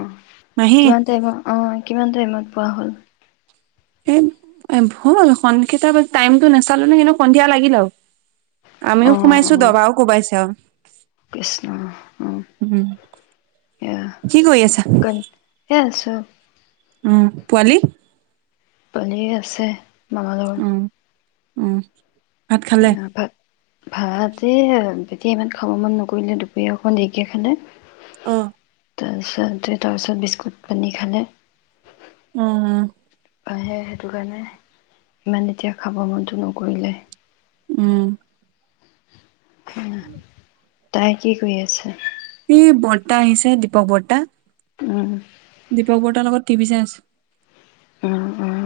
অ মাহী কিমান টাইমত অ কিমান টাইমত পোৱা হ'ল? এই হল কেইটা টাইমটো নাচালো নহয় কিন্তু সন্ধিয়া লাগিল আৰু। আমিও অ' সোমাইছো অ' দবাও কোবাইছে আৰু। কৃষ্ণ অ উম এয়া কি কৰি আছা কন এই আছো। উম পোৱালি? পোৱালি আছে। মামাৰ লগত উম উম। ভাত খালে [unintelligible] ভাত এয়া এতিয়া ইমান খাব মন নকৰিলে দুপৰীয়া অকনমান দেৰিকে খালে অ তাৰপিছতে তাৰপিছত বিস্কুট পানী খালে উম আহে সেইটো কাৰণে ইমান এতিয়া খাব মন নকৰিলে। উম তাই কি কৰি আছে? এই বৰ্তা আহিছে দীপক বৰ্তা উম দীপক বৰ্তা লগত টিভি চাই আছে। উম উম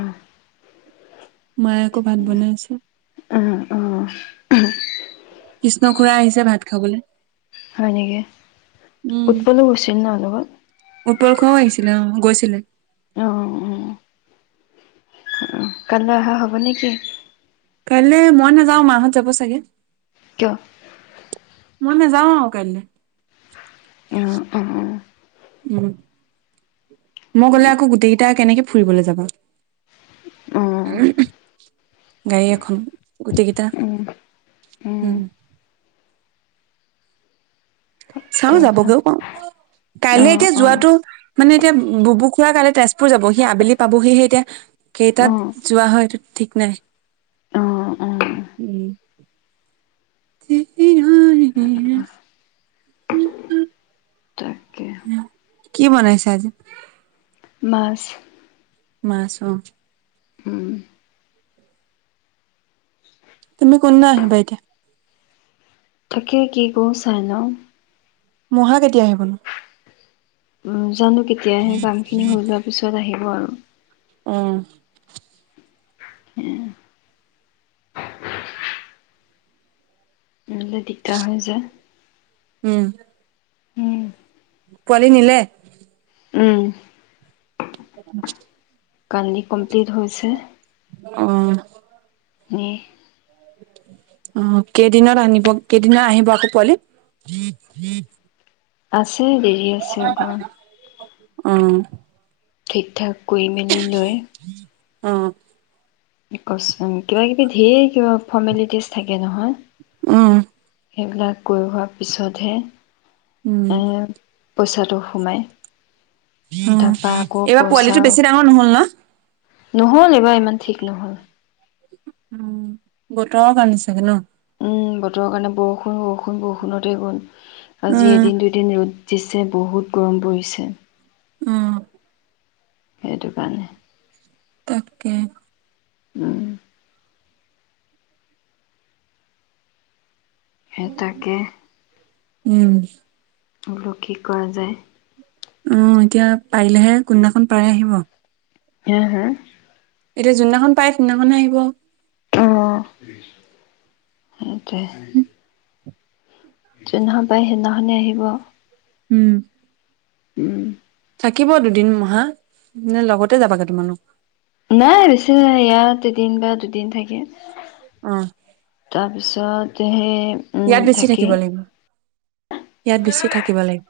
মায়ে আকৌ ভাত বনাই আছে। অ অ। কৃষ্ণ খুৰা আহিছে ভাত খাবলৈ। হয় নেকি উম উৎপলো গৈছিল ন লগত? উৎপল খুৰাও আহিছিলে অ গৈছিলে। অ অ অ কাইলৈ অহা হ'ব নে কি? কাইলৈ মই নাযাওঁ মাহঁত যাব চাগে। কিয়? মই নাযাওঁ আৰু কাইলৈ অঁ অঁ। উম, মই গলে আকৌ গোটেই কেইটা কেনেকে ফুৰিবলৈ যাবা? উম, উম, [inaudible] গাড়ী এখন গোটেইকেইটা অ', উম চাওঁ যাবগেও অ', পাৰো, কাইলে এতিয়া যোৱাটো মানে এতিয়া বুবু খুৰা কাইলে তেজপুৰ যাব। সি আবেলি পাবহি হে এতিয়া। অ', কেইটাত যোৱা হয় এইটো ঠিক নাই। অ', অ', উম [unintelligible] তাকে উ কি বনাইছা আজি? মাছ। মাছ অ। উম তুমি কোনদিনা আহিবা এতিয়া? তাকেই কি কৰো চাই লওঁ। মহা কেতিয়া আহিবনো? উ জানো কেতিয়া আহে, কামখিনি হৈ যোৱাৰ পিছত আহিব আৰু। উম ইহ নলে যে দিগদাৰ হৈ যে। উম উম পোৱালি নিলে? উম কালি কমপ্লিট হৈছে অঁ উম অ কেইদিনত আনিব? কেইদিনত আহিব আকৌ পোৱালি? আছে দেৰি আছে অকমান। অঁ ঠিক ঠাক কৰি মেলি লৈ। অ অক সুণ কিবা কিবি ধেৰ কিবা ফৰ্মেলিটিজ থাকে নহয়। অঁ। সেইবিলাক কৰি হোৱাৰ পিছতহে। উম এ পইছাটো সোমাই। উ তাৰপা আকৌ এইবাৰ পইচা পোৱালিটো বেছি ডাঙৰ নহল ন? নহ'ল এইবাৰ ইমান ঠিক নহল। উম, বতৰৰ কাৰণে চাগে ন? উ বতৰৰ কাৰণে। বৰষুণ বৰষুণ বৰষুণতে গ'ল। আজি উম। এদিন দু দিন ৰ'দ দিছে বহুত গৰম পৰিছে। উম। সেইটো কাৰণে। তা কে। উম। হে তাকে। উম। বোলো কি কৰা যায়? উ এতিয়া পাৰিলেহে, কোনদিনাখন পাৰে আহিব। হে হে? এতিয়া যোনদিনাখন পায় সুনদিনাখনহে আহিব। অঁ, যুননাখন পায় সেইনাখনে আহিব। উম। উম। থাকিব দুদিন মহা নে লগতে যাবাগে তোমালোক নাই বেছি নাই ইয়াত এদিন বা দুদিন থাকিম। অ। তাৰপিছতে সেই উম ইয়াত বেছি থাকি থাকিব লাগিব ইয়াত বেছি থাকিব লাগিব।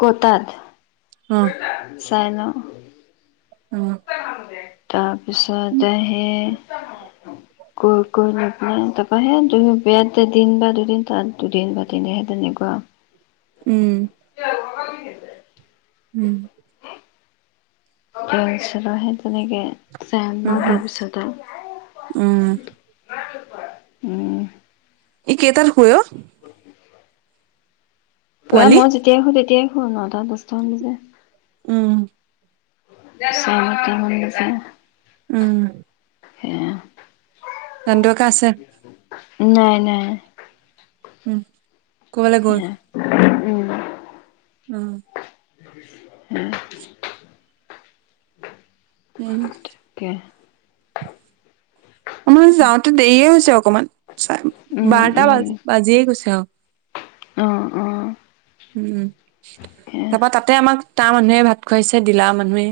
কত তাত চাই লওঁ। উম। তাৰপিছতে সেই কৈ কৈ লৈ পেলাই, তাৰপৰা সেই দু, ইয়াত দুদিন বা দুদিন তাত দুদিন বা তিনিদিন সেই তেনেকুৱা উম। [unintelligible] উম। তাৰ পিছত আৰু সেই তেনেকে উম, হম, তাৰ পিছতে উম। উম ই কেইতাত শুৱে অ [inaudible] পোৱালি? মই যেতিয়াই শুৱ তেতিয়াই শুৱে নটা দচটামান বজাত উম, চাৰে নটা মান বজাত উম। সেয়া। নন্দুৱে কা আছে নাই নাই। উম ক'বালে গ'ল সেয়া উম। উম। উম। উম। তাকে। মই আজি যাওঁতে দেৰিয়ে হৈছে অকনমান চাৰে উম বাৰটা বা উম বাজিয়ে গৈছে আৰু। অ অ উম অ', তাৰপা তাতে আমাক তাৰ মানুহে ভাত খুৱাইছে ডিলাৰ' মানুহে।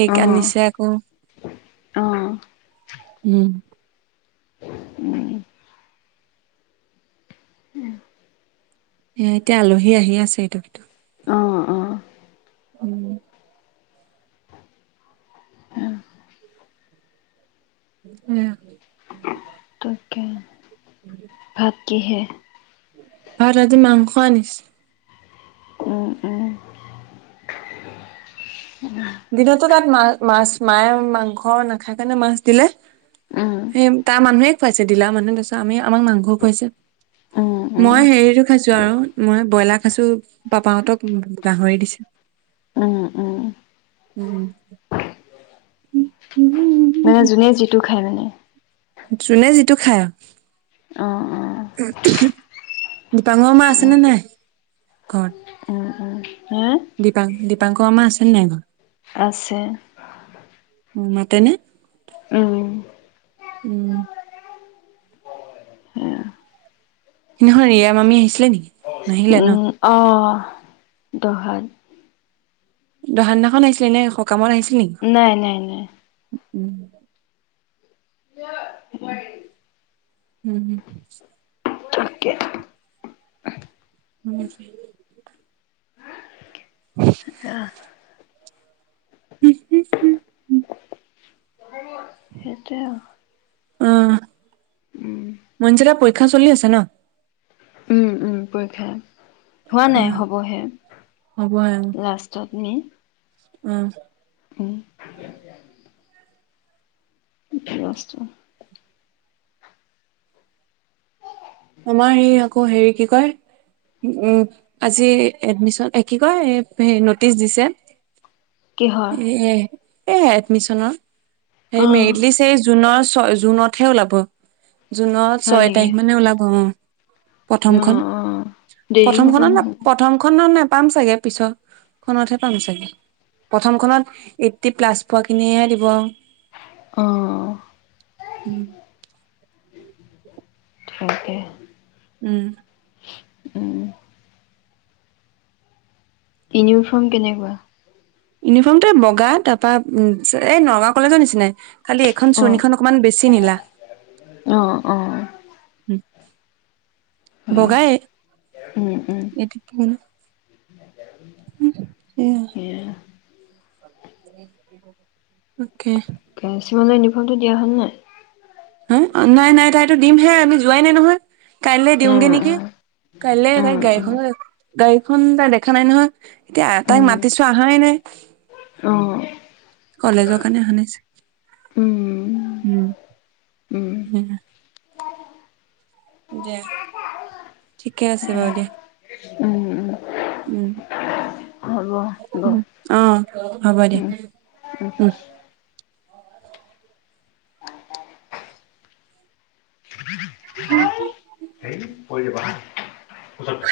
কেক আনিছে আকৌ অ', উম। উম। এ, এতিয়া আলহী আহি আছে এইটো অ', অ', উম। উম। তাকে ভাত কিহে ভাত আজি মাংস আনিছে। উম উম। দিনতো তাত মা মাছ মায়ে মাংস নাখাই কাৰণে মাছ দিলে। উম, সেই তাৰ মানুহে খুৱাইছে ডিলাৰ' মানুহে তাৰপিছত আমি আমাক মাংস খুৱাইছে। উম, উম, মই হেৰিটো খাইছো আৰু মই ব্ৰইলাৰ খাইছো পাপাহতক গাহৰি দিছে। উম উম। উম। মানে যোনে, যিটো খায় মানে। যোনে যিটো খাই আৰু। অ', অ',। ডাঙৰ মা আছে উম, নে নাই ঘৰত? উম, উম, হা দীপাং দীপাংকৰ আমাৰ আছেনে নাই ঘৰ? আছে। উম, মাতেনে? উম। উম। সিদিনা খন ৰিয়া মামী আহিছিলে নেকি? নাহিলে ন? উম, অ', দহাত। দহা দিনাখন আহিছিলে এনে সকামত আহছিল নেকি? নাই, নাই, নাই। উম। [inaudible] [inaudible] [inaudible] [inaudible] [inaudible] [inaudible] [inaudible] সেইটোৱেই আৰু। উম। [inaudible] মনজিতৰ পৰীক্ষা চলি আছে ন? উম, উম, পৰীক্ষা। হোৱা নাই, হ'বহে হ'ব লাষ্টত নি। উম। [inaudible] [inaudible] আমাৰ এই আকৌ, হেৰি কি কয় উম, আজি এডমিশন, কি কয় নটিচ দিছে। কিহৰ? এ, এ এডমিচনৰ অ হে মেৰিট লিষ্ট হে জুনৰ ছয়, জুনতহে ওলাব জুনত হয় ছয় নেকি তাৰিখ মানে ওলাব অ'। অ প্ৰথমখন, অ দেৰি হ'ব প্ৰথমখনত নহয় প্ৰথমখন নেপাম চাগে। পিছৰ খনত হে পাম চাগে। প্ৰথমখনত এইট্টি প্লাছ পোৱাখিনিহে দিব। অ [inaudible] তাকে। উম। উম ইউনিফৰ্ম কেনেকুৱা? ইউনিফৰ্মটো বগা, তাৰপৰা উম, এই নগাঁও কলেজৰ নিচিনাই। খালি এখন অ চুৰণীখন অকণমান বেছি নীলা। অ অ উম উম বগায়ে। [unintelligible] [unintelligible] অ'কে! [unintelligible] ইউনিফৰ্মটো দিয়া হ'ল নাই? উম, নাই নাই, তাইতো দিমহে। আমি যোৱাই নাই নহয়। কাইলে অ দিওঁগে নেকি? কাইল অ অ তাই গাড়ী অ খন গাড়ীখন তাই দেখা নাই নহয় এতিয়া তাইক উম মাতিছো আহাই নাই। অ'। কলেজৰ কাৰণে আহা নাই উম চাগে। উম। দে ঠিকে আছে বাৰু দিয়া। উম উম হ'ব হ'ব অ' হ'ব দে। উম উম উম। পৰি যাবা ওচৰতে